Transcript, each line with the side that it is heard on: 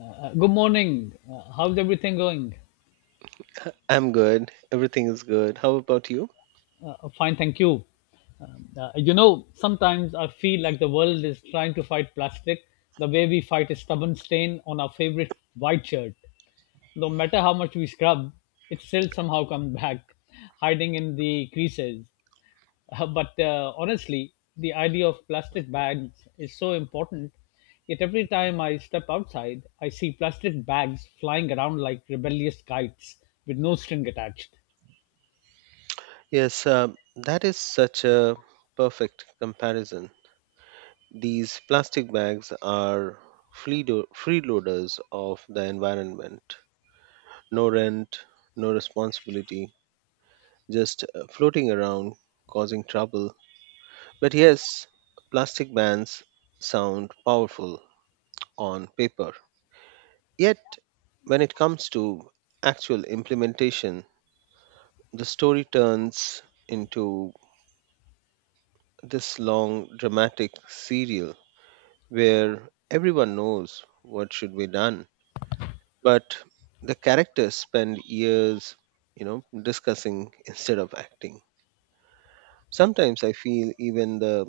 left: Good morning. How's everything going?
right: I'm good. Everything is good. How about you?
left: Fine, thank you. Sometimes I feel like the world is trying to fight plastic the way we fight a stubborn stain on our favorite white shirt. No matter how much we scrub, it still somehow comes back, hiding in the creases. But Honestly, the idea of plastic bags is so important. Yet every time I step outside, I see plastic bags flying around like rebellious kites with no string attached.
right: Yes, that is such a perfect comparison. These plastic bags are freeloaders of the environment. No rent, no responsibility, just floating around causing trouble. But yes, plastic bans sound powerful on paper. Yet, when it comes to actual implementation, the story turns into this long dramatic serial where everyone knows what should be done, but the characters spend years discussing instead of acting. Sometimes I feel even the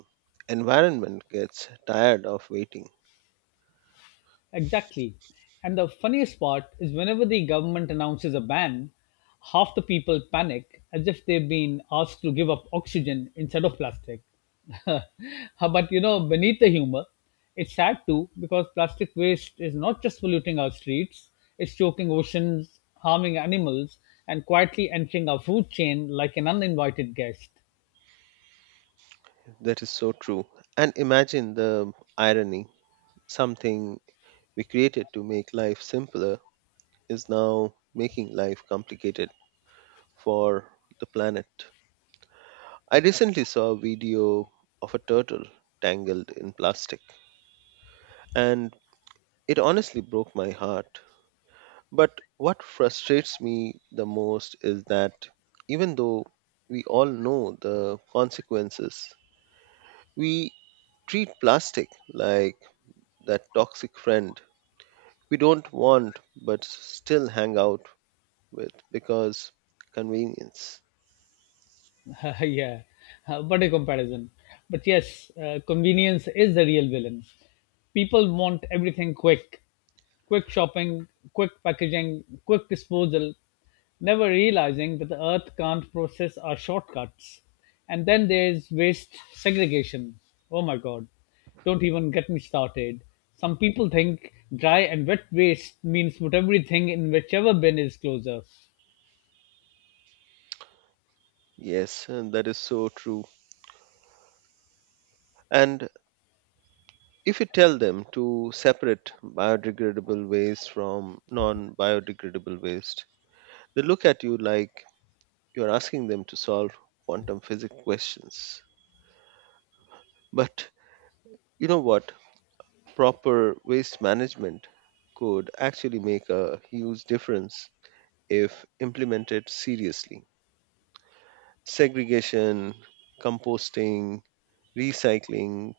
right: environment gets tired of waiting.
left: Exactly. And the funniest part is whenever the government announces a ban, half the people panic as if they've been asked to give up oxygen instead of plastic. But you know, beneath the humor, it's sad too because plastic waste is not just polluting our streets, it's choking oceans, harming animals, and quietly entering our food chain like an uninvited guest.
right: That is so true. And imagine the irony, something we created to make life simpler is now making life complicated for the planet. I recently saw a video of a turtle tangled in plastic, and it honestly broke my heart. But what frustrates me the most is that, even though we all know the consequences, we treat plastic like that toxic friend we don't want but still hang out with because convenience.
left: Yeah, what a comparison. But yes, convenience is the real villain. People want everything quick quick shopping, quick packaging, quick disposal, never realizing that the earth can't process our shortcuts. And then there's waste segregation. Oh my god, don't even get me started. Some people think dry and wet waste means put everything in whichever bin is closer.
right: Yes, and that is so true. And if you tell them to separate biodegradable waste from non biodegradable waste, they look at you like you're asking them to solve quantum physics questions. But you know what? Proper waste management could actually make a huge difference if implemented seriously. Segregation, composting, recycling,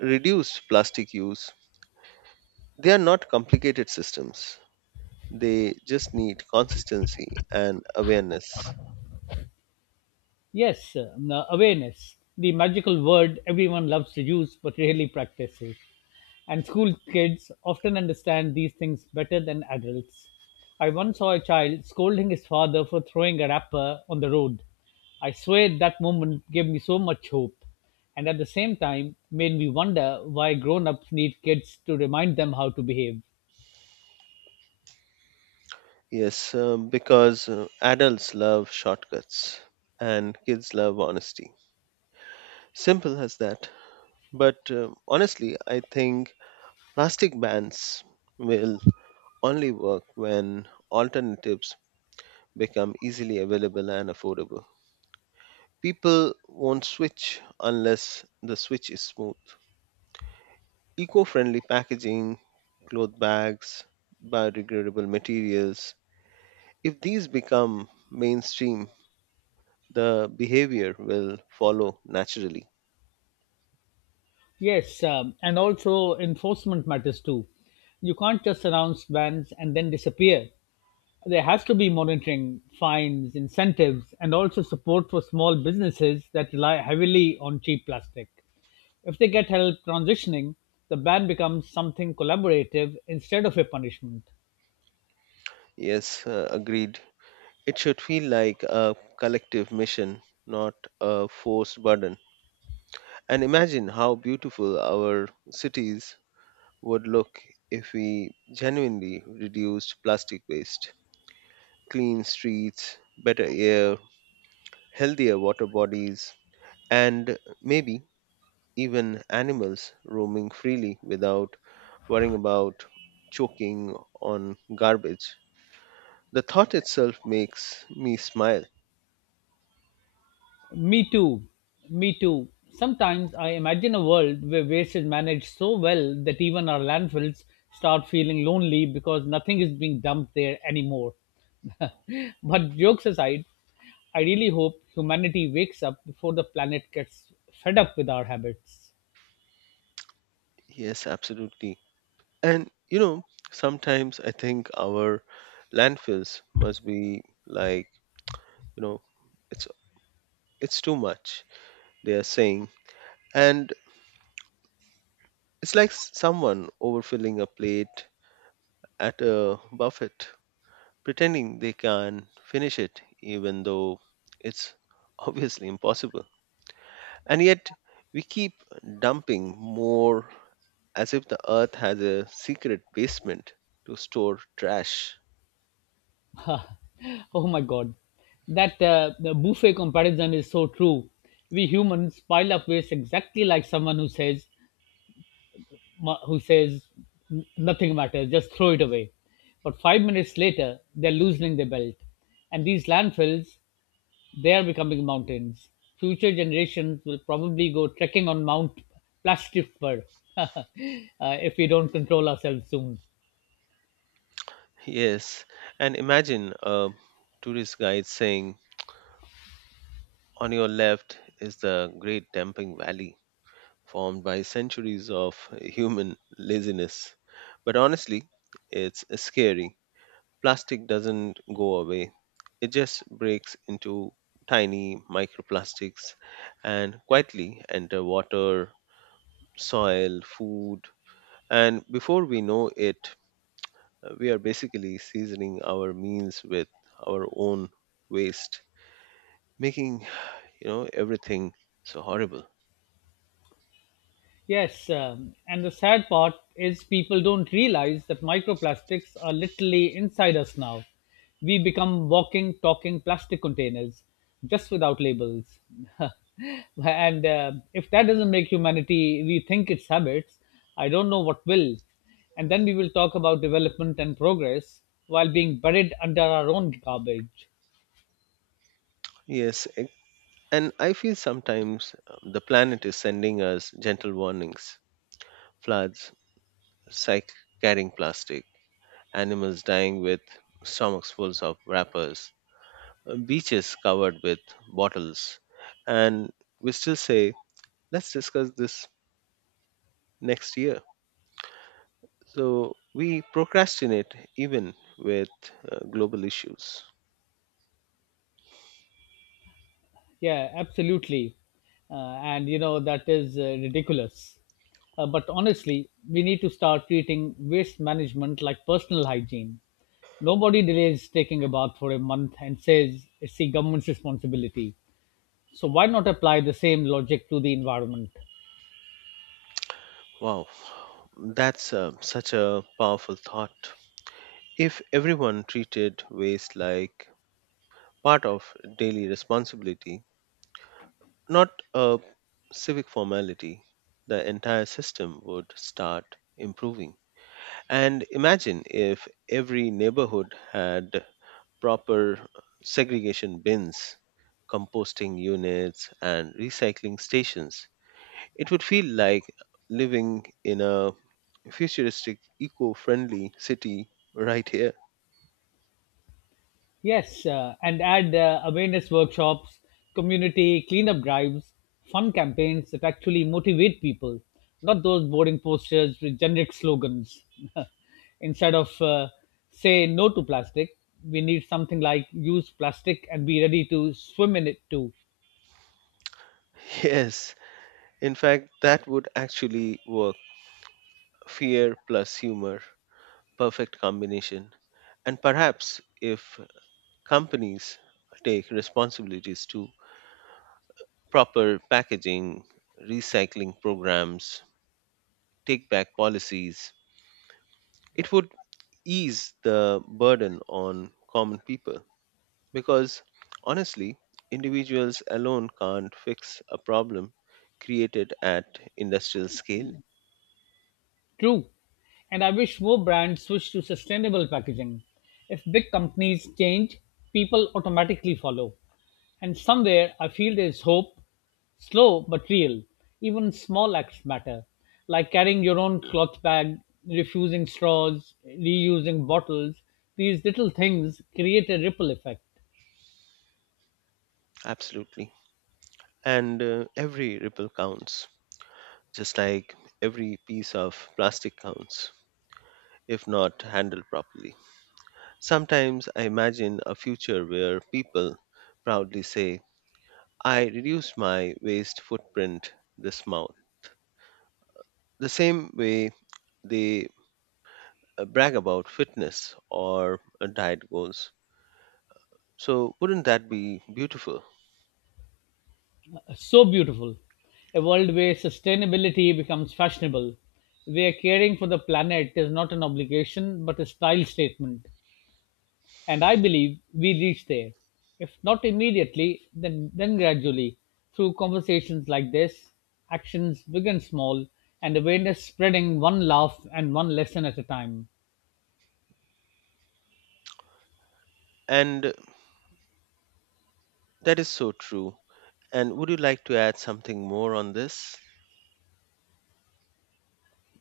right: reduced plastic use, they are not complicated systems. They just need consistency and awareness.
left: Yes, awareness, the magical word everyone loves to use but rarely practices. And school kids often understand these things better than adults. I once saw a child scolding his father for throwing a wrapper on the road. I swear that moment gave me so much hope, and at the same time made me wonder why grown ups need kids to remind them how to behave.
right: Yes, because adults love shortcuts and kids love honesty. Simple as that. But honestly, I think plastic bans will only work when alternatives become easily available and affordable. People won't switch unless the switch is smooth. Eco friendly packaging, cloth bags, biodegradable materials, if these become mainstream, the behavior will follow naturally.
left: Yes, and also enforcement matters too. You can't just announce bans and then disappear. There has to be monitoring, fines, incentives, and also support for small businesses that rely heavily on cheap plastic. If they get help transitioning, the ban becomes something collaborative instead of a punishment.
right: Yes, agreed. It should feel like a collective mission, not a forced burden. And imagine how beautiful our cities would look if we genuinely reduced plastic waste: clean streets, better air, healthier water bodies, and maybe even animals roaming freely without worrying about choking on garbage. The thought itself makes me smile.
left: Me too. Me too. Sometimes I imagine a world where waste is managed so well that even our landfills start feeling lonely because nothing is being dumped there anymore. But jokes aside, I really hope humanity wakes up before the planet gets fed up with our habits.
right: Yes, absolutely. And sometimes I think our landfills must be like, you know, it's it's too much, they are saying. And it's like someone overfilling a plate at a buffet, pretending they can finish it even though it's obviously impossible. And yet, we keep dumping more as if the earth has a secret basement to store trash.
left: Oh my god. That The buffet comparison is so true. We humans pile up waste exactly like someone who says, who says nothing matters, just throw it away. But 5 minutes later, they're loosening their belt. And these landfills, they are becoming mountains. Future generations will probably go trekking on Mount Plastiffer uh, if we don't control ourselves soon.
right: Yes, and imagine a tourist guide saying, "On your left is the great dumping valley formed by centuries of human laziness." But honestly, it's scary. Plastic doesn't go away, it just breaks into tiny microplastics and quietly enter water, soil, food, and before we know it, we are basically seasoning our meals with our own waste, making everything so horrible.
left: Yes, and the sad part is people don't realize that microplastics are literally inside us now. We become walking, talking plastic containers, just without labels. And if that doesn't make humanity rethink its habits, I don't know what will. And then we will talk about development and progress while being buried under our own garbage.
right: Yes, and I feel sometimes the planet is sending us gentle warnings: floods, psych carrying plastic, animals dying with stomachs full of wrappers, beaches covered with bottles, and we still say, "Let's discuss this next year." So we procrastinate even with global issues.
left: Yeah, absolutely. And you know, that is ridiculous. But honestly, we need to start treating waste management like personal hygiene. Nobody delays taking a bath for a month and says it's the government's responsibility. So why not apply the same logic to the environment?
right: Wow, that's such a powerful thought. If everyone treated waste like part of daily responsibility, not a civic formality, the entire system would start improving. And imagine if every neighborhood had proper segregation bins, composting units, and recycling stations. It would feel like living in a futuristic, eco friendly city right here.
left: Yes, and add awareness workshops, community cleanup drives, fun campaigns that actually motivate people, not those boring posters with generic slogans. Instead of say no to plastic, we need something like use plastic and be ready to swim in it too.
right: Yes, in fact, that would actually work. Fear plus humor, perfect combination. And perhaps if companies take responsibilities too, proper packaging, recycling programs, take back policies, it would ease the burden on common people. Because honestly, individuals alone can't fix a problem created at industrial scale.
left: True. And I wish more brands switch to sustainable packaging. If big companies change, people automatically follow. And somewhere I feel there is hope, slow but real. Even small acts matter, like carrying your own cloth bag, refusing straws, reusing bottles. These little things create a ripple effect.
right: Absolutely. And every ripple counts, just like every piece of plastic counts, if not handled properly. Sometimes I imagine a future where people proudly say, "I reduced my waste footprint this month," the same way they brag about fitness or diet goals. So, wouldn't that be beautiful?
left: So beautiful. A world where sustainability becomes fashionable, where caring for the planet is not an obligation but a style statement. And I believe we reach there, if not immediately, then gradually, through conversations like this, actions big and small, and awareness spreading one laugh and one lesson at a time.
right: And that is so true. And would you like to add something more on this?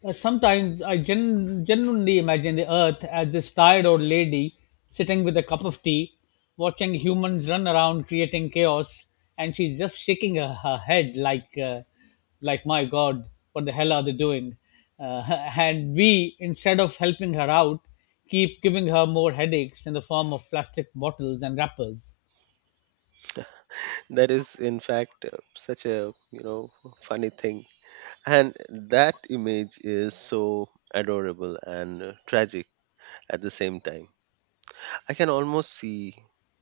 left: Sometimes I genuinely imagine the earth as this tired old lady sitting with a cup of tea, watching humans run around creating chaos, and she's just shaking her head like, like, my God, what the hell are they doing? Uh, and we, instead of helping her out, keep giving her more headaches in the form of plastic bottles and wrappers.
right: That is, in fact, such a funny thing. And that image is so adorable and tragic at the same time. I can almost see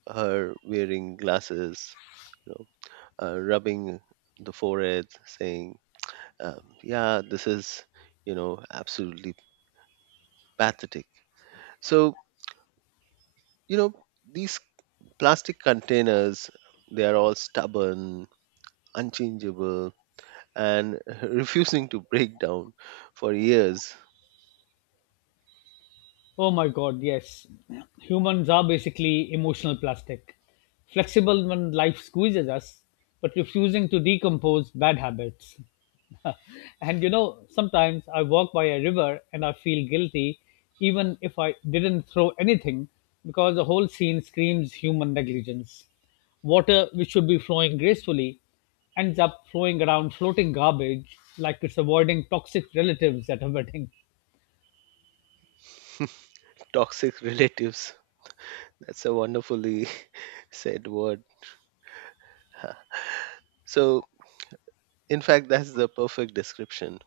right: her wearing glasses, you know, rubbing the forehead, saying, "Yeah, this is absolutely pathetic." So you know these plastic containers, they are all stubborn, unchangeable, and refusing to break down for years.
left: Oh my god, yes. Humans are basically emotional plastic, flexible when life squeezes us, but refusing to decompose bad habits. And you know, sometimes I walk by a river and I feel guilty, even if I didn't throw anything, because the whole scene screams human negligence. Water, which should be flowing gracefully, ends up flowing around floating garbage like it's avoiding toxic relatives at a wedding.
right: Toxic relatives. That's a wonderfully said word. Huh. So, in fact, that's the perfect description.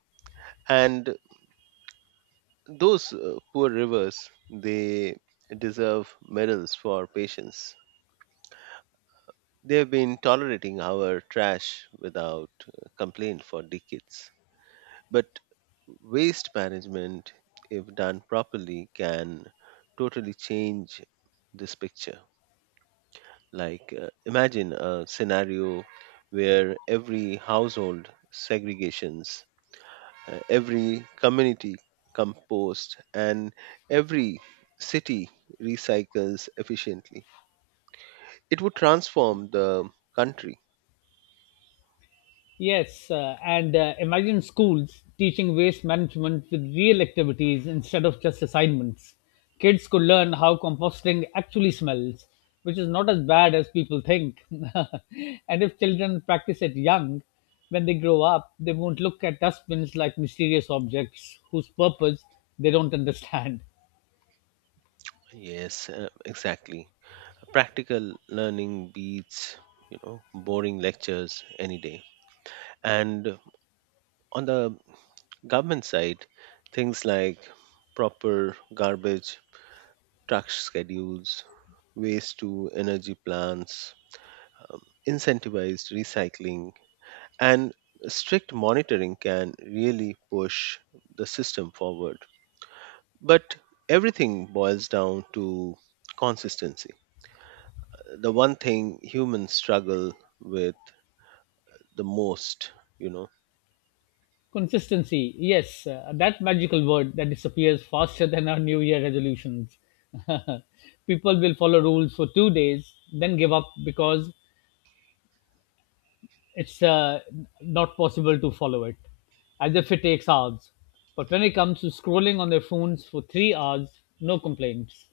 right: And those poor rivers, they deserve medals for patience. They've been tolerating our trash without complaint for decades. But waste management, if done properly, can totally change this picture. Like, imagine a scenario where every household segregations, every community compost, and every city recycles efficiently. It would transform the country.
left: Yes, and imagine schools teaching waste management with real activities instead of just assignments. Kids could learn how composting actually smells, which is not as bad as people think. And if children practice it young, when they grow up, they won't look at dustbins like mysterious objects whose purpose they don't understand.
right: Yes, exactly. Practical learning beats, boring lectures any day. And on the government side, things like proper garbage truck schedules, waste to energy plants, um, incentivized recycling, and strict monitoring can really push the system forward. But everything boils down to consistency, the one thing humans struggle with the most, you know.
left: Consistency, yes, that magical word that disappears faster than our New Year resolutions. People will follow rules for 2 days, then give up because it's not possible to follow it, as if it takes hours. But when it comes to scrolling on their phones for 3 hours, no complaints.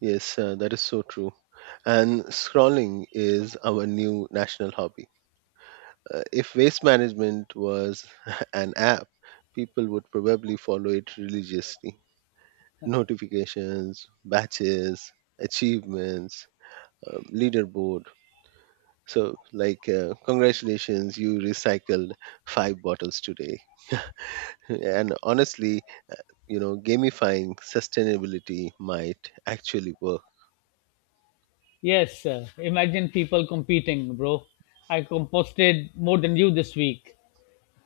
right: Yes, that is so true. And scrolling is our new national hobby. If waste management was an app, people would probably follow it religiously. Notifications, batches, achievements, leaderboard. So, like, congratulations, you recycled five bottles today. And honestly, gamifying sustainability might actually work.
left: Yes, imagine people competing, bro. I composted more than you this week.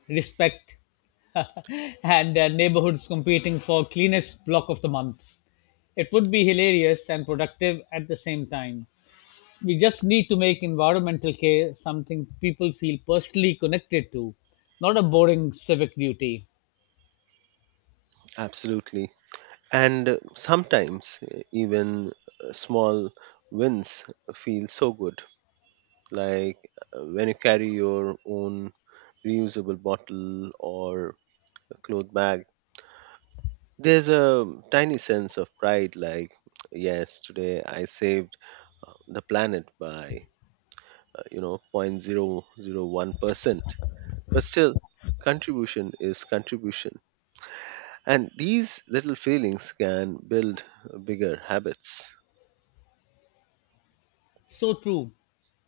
left: Respect, and neighborhoods competing for cleanest block of the month. It would be hilarious and productive at the same time. We just need to make environmental care something people feel personally connected to, not a boring civic duty.
right: Absolutely. And sometimes even small wins feel so good, like when you carry your own reusable bottle or a cloth bag. There's a tiny sense of pride, like, yes, today I saved the planet by 0.001%. But still, contribution is contribution. And these little feelings can build bigger habits.
left: So true.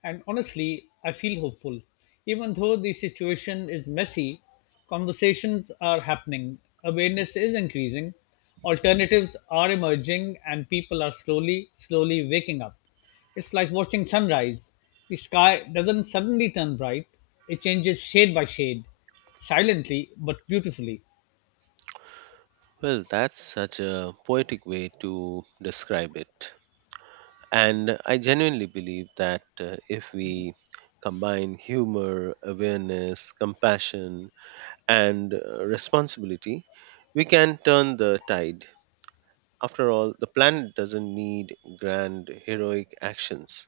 left: And honestly, I feel hopeful. Even though the situation is messy, conversations are happening, awareness is increasing, alternatives are emerging, and people are slowly, slowly waking up. It's like watching sunrise. The sky doesn't suddenly turn bright, it changes shade by shade, silently but beautifully.
right: Well, that's such a poetic way to describe it. And I genuinely believe that if we combine humor, awareness, compassion, and responsibility, we can turn the tide. After all, the planet doesn't need grand heroic actions,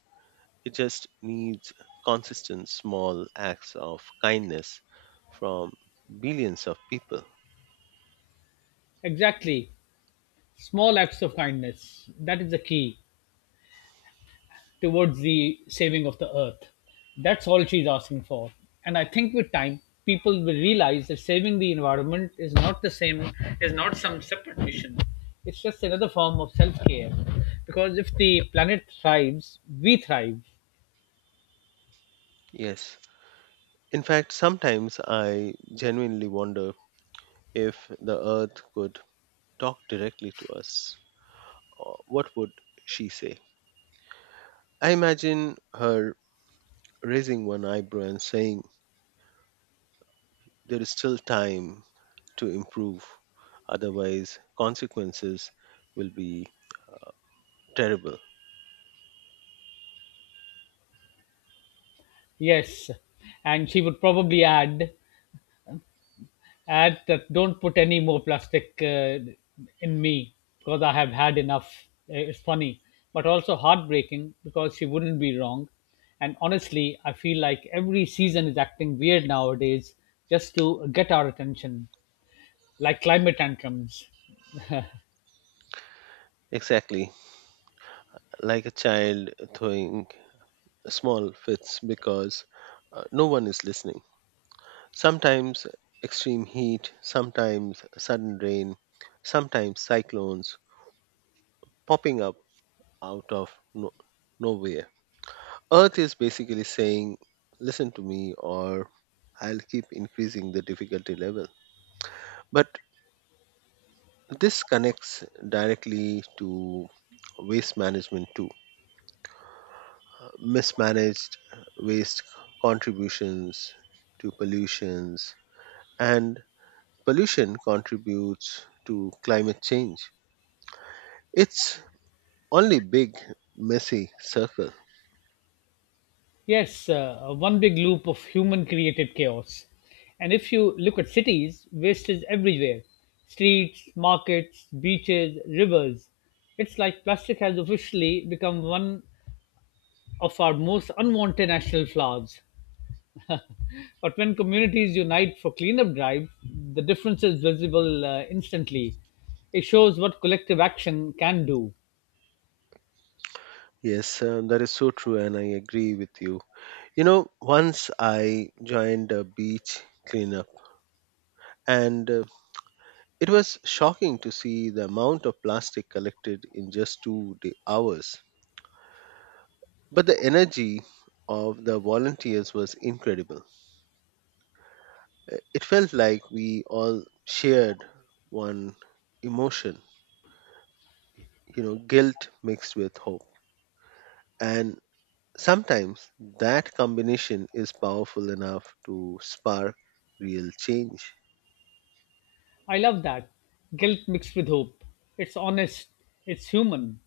right: it just needs consistent small acts of kindness from billions of people.
left: Exactly. Small acts of kindness. That is the key. Towards the saving of the earth. That's all she's asking for. And I think with time, people will realize that saving the environment is not the same, is not some separate mission. It's just another form of self care. Because if the planet thrives, we thrive.
right: Yes. In fact, sometimes I genuinely wonder if the earth could talk directly to us. What would she say? I imagine her raising one eyebrow and saying, "There is still time to improve, otherwise, consequences will be terrible."
left: Yes. And she would probably add that don't put any more plastic in me because I have had enough. It's funny, but also heartbreaking because she wouldn't be wrong. And honestly, I feel like every season is acting weird nowadays just to get our attention, like climate tantrums.
right: Exactly, like a child throwing small fits because no one is listening. Sometimes extreme heat, sometimes sudden rain, sometimes cyclones popping up out of nowhere. Earth is basically saying, "Listen to me, or I'll keep increasing the difficulty level." But this connects directly to waste management too. Mismanaged waste contributions to pollutions, and pollution contributes to climate change. It's only big, messy circle.
left: Yes, one big loop of human created chaos. And if you look at cities, waste is everywhere streets, markets, beaches, rivers. It's like plastic has officially become one of our most unwanted national flaws. But when communities unite for cleanup drive, the difference is visible instantly. It shows what collective action can do.
right: Yes, that is so true, and I agree with you. You know, once I joined a beach cleanup, and it was shocking to see the amount of plastic collected in just hours. But the energy of the volunteers was incredible. It felt like we all shared one emotion, guilt mixed with hope. And sometimes that combination is powerful enough to spark real change.
left: I love that. Guilt mixed with hope. It's honest, it's human.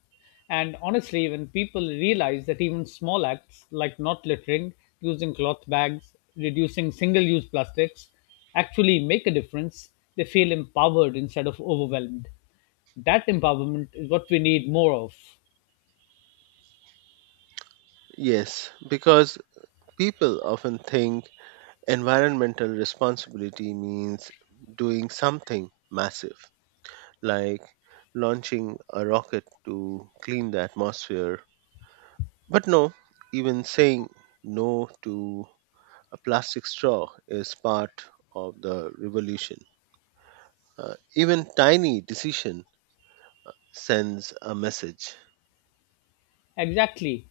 left: And honestly, when people realize that even small acts like not littering, using cloth bags, reducing single use plastics actually make a difference, they feel empowered instead of overwhelmed. That empowerment is what we need more of.
right: Yes, because people often think environmental responsibility means doing something massive, like launching a rocket to clean the atmosphere. But no, even saying no to a plastic straw is part of the revolution. Even tiny decision sends a message.
left: Exactly.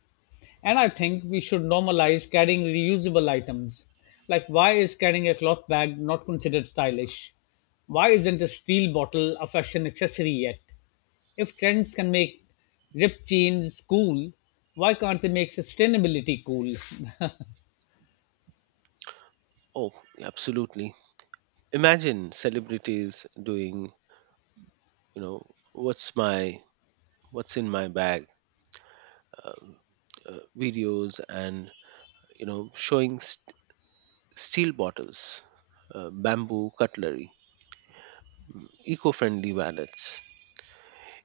left: And I think we should normalize carrying reusable items. Like, why is carrying a cloth bag not considered stylish? Why isn't a steel bottle a fashion accessory yet? If trends can make ripped jeans cool, why can't they make sustainability cool?
right: Oh, absolutely. Imagine celebrities doing, you know, what's my what's in my bag um, videos and showing steel bottles, bamboo cutlery, eco-friendly wallets.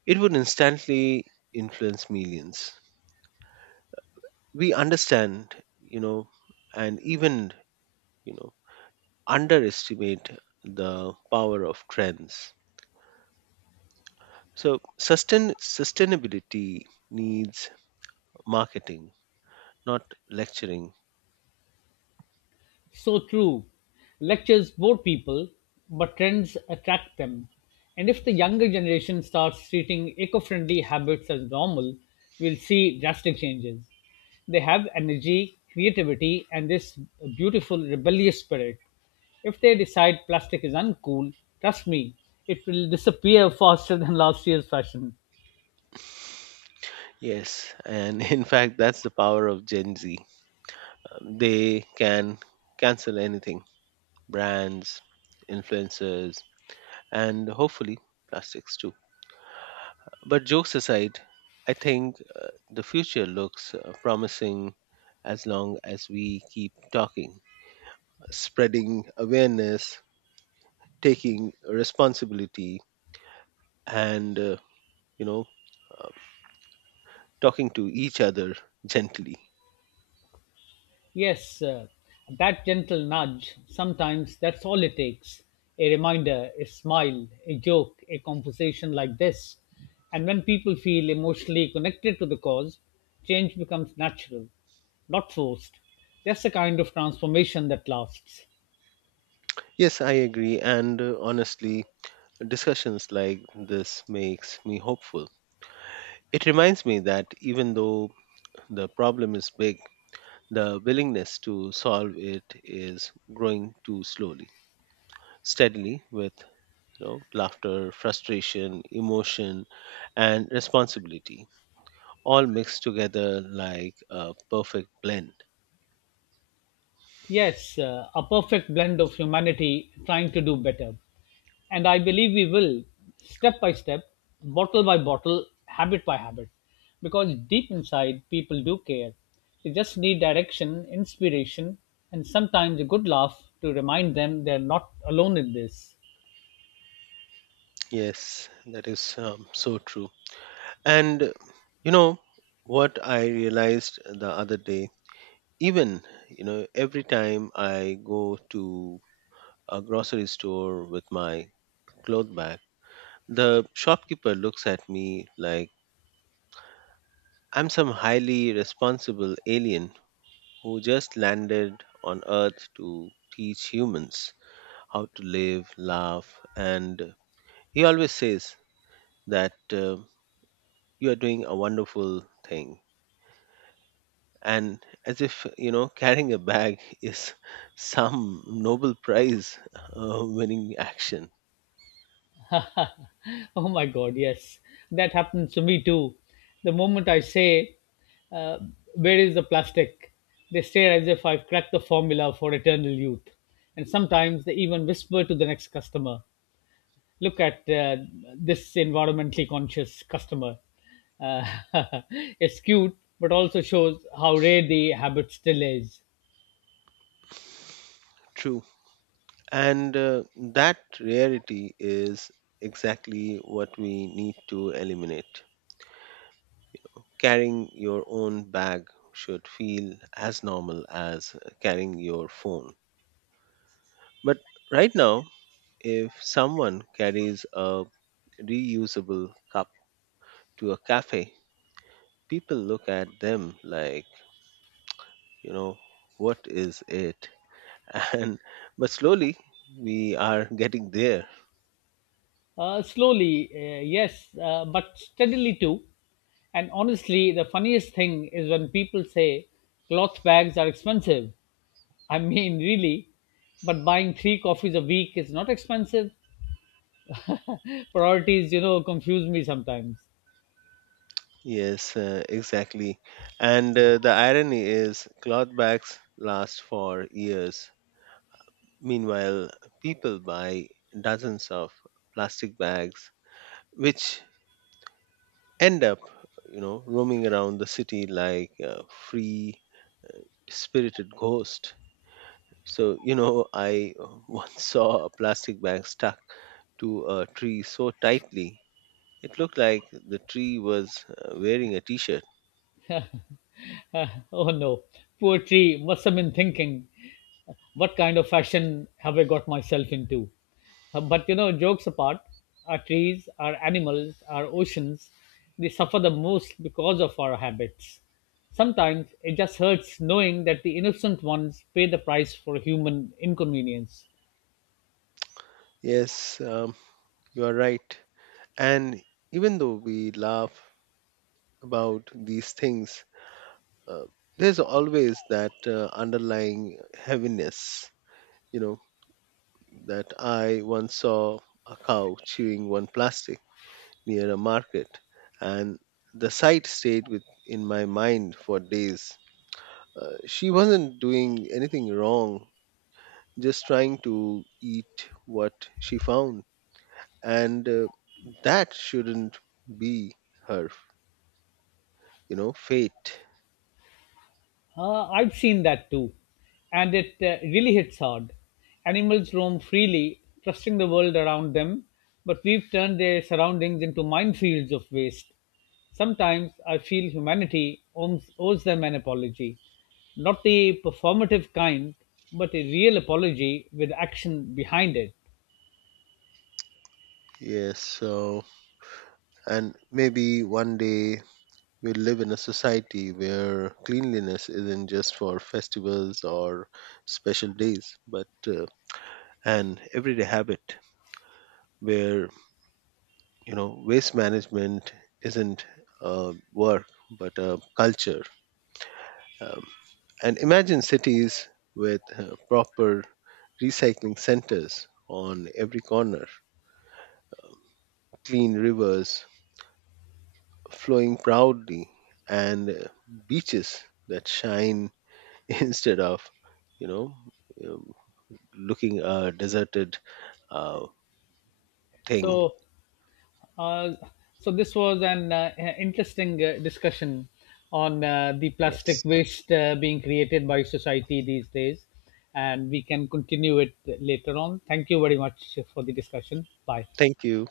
right: It would instantly influence millions. We understand, you know, and even, you know, underestimate the power of trends. So sustainability needs marketing, not lecturing.
left: So true. Lectures bore people, but trends attract them. And if the younger generation starts treating eco friendly habits as normal, we'll see drastic changes. They have energy, creativity, and this beautiful rebellious spirit. If they decide plastic is uncool, trust me, it will disappear faster than last year's fashion.
right: Yes, and in fact, that's the power of Gen Z. They can cancel anything: brands, influencers, and hopefully plastics too. But jokes aside, I think the future looks promising as long as we keep talking, spreading awareness, taking responsibility, and you know, uh, talking to each other gently.
left: Yes, that gentle nudge, sometimes that's all it takes. A reminder, a smile, a joke, a conversation like this. And when people feel emotionally connected to the cause, change becomes natural, not forced. That's the kind of transformation that lasts.
right: Yes, I agree. And honestly, discussions like this makes me hopeful. It reminds me that, even though the problem is big, the willingness to solve it is growing too slowly, steadily, with laughter, frustration, emotion, and responsibility, all mixed together like a perfect blend.
left: Yes, a perfect blend of humanity trying to do better. And I believe we will, step by step, bottle by bottle, habit by habit, because deep inside, people do care. They just need direction, inspiration, and sometimes a good laugh to remind them they're not alone in this.
right: Yes, that is so true. And you know what I realized the other day? Even every time I go to a grocery store with my cloth bag, the shopkeeper looks at me like I'm some highly responsible alien who just landed on earth to teach humans how to live laugh, and he always says that you are doing a wonderful thing, and as if carrying a bag is some Nobel prize winning action.
left: Oh my God, yes, that happens to me too. The moment I say, uh, where is the plastic? They stare as if I've cracked the formula for eternal youth. And sometimes they even whisper to the next customer, look at this environmentally conscious customer. Uh, it's cute, but also shows how rare the habit still is.
right: True. And that rarity is exactly what we need to eliminate. Carrying your own bag should feel as normal as carrying your phone. But right now, if someone carries a reusable cup to a cafe, people look at them like, you know, what is it? And but slowly we are getting there.
left: Slowly, yes, but steadily too. And honestly, the funniest thing is when people say cloth bags are expensive. I mean, really, but buying three coffees a week is not expensive. Priorities, you know, confuse me sometimes.
right: Yes, exactly. And the irony is, cloth bags last for years. Meanwhile, people buy dozens of plastic bags, which end up, roaming around the city like a free spirited ghost. So, I once saw a plastic bag stuck to a tree so tightly, it looked like the tree was wearing a t shirt.
left: Uh, oh no, poetry must have been thinking, what kind of fashion have I got myself into? But you know, jokes apart, our trees, our animals, our oceans, they suffer the most because of our habits. Sometimes it just hurts knowing that the innocent ones pay the price for human inconvenience.
right: Yes, you are right. And even though we laugh about these things, uh, there's always that underlying heaviness, you know, that I once saw a cow chewing one plastic near a market, and the sight stayed with in my mind for days. She wasn't doing anything wrong, just trying to eat what she found, and that shouldn't be her fate.
left: I've seen that too, and it really hits hard. Animals roam freely, trusting the world around them, but we've turned their surroundings into minefields of waste. Sometimes I feel humanity owes them an apology, not the performative kind, but a real apology with action behind it.
right: Yes, so, and maybe one day we'll live in a society where cleanliness isn't just for festivals or special days, but an everyday habit, where, waste management isn't a work, but a culture. Um, and imagine cities with proper recycling centers on every corner, clean rivers flowing proudly, and beaches that shine instead of you know um, looking a deserted uh, thing.
left: So, Uh, so this was an interesting discussion on the plastic
right: Yes,
left: waste being created by society these days, and we can continue it later on. Thank you very much for the discussion. Bye.
right: thank you.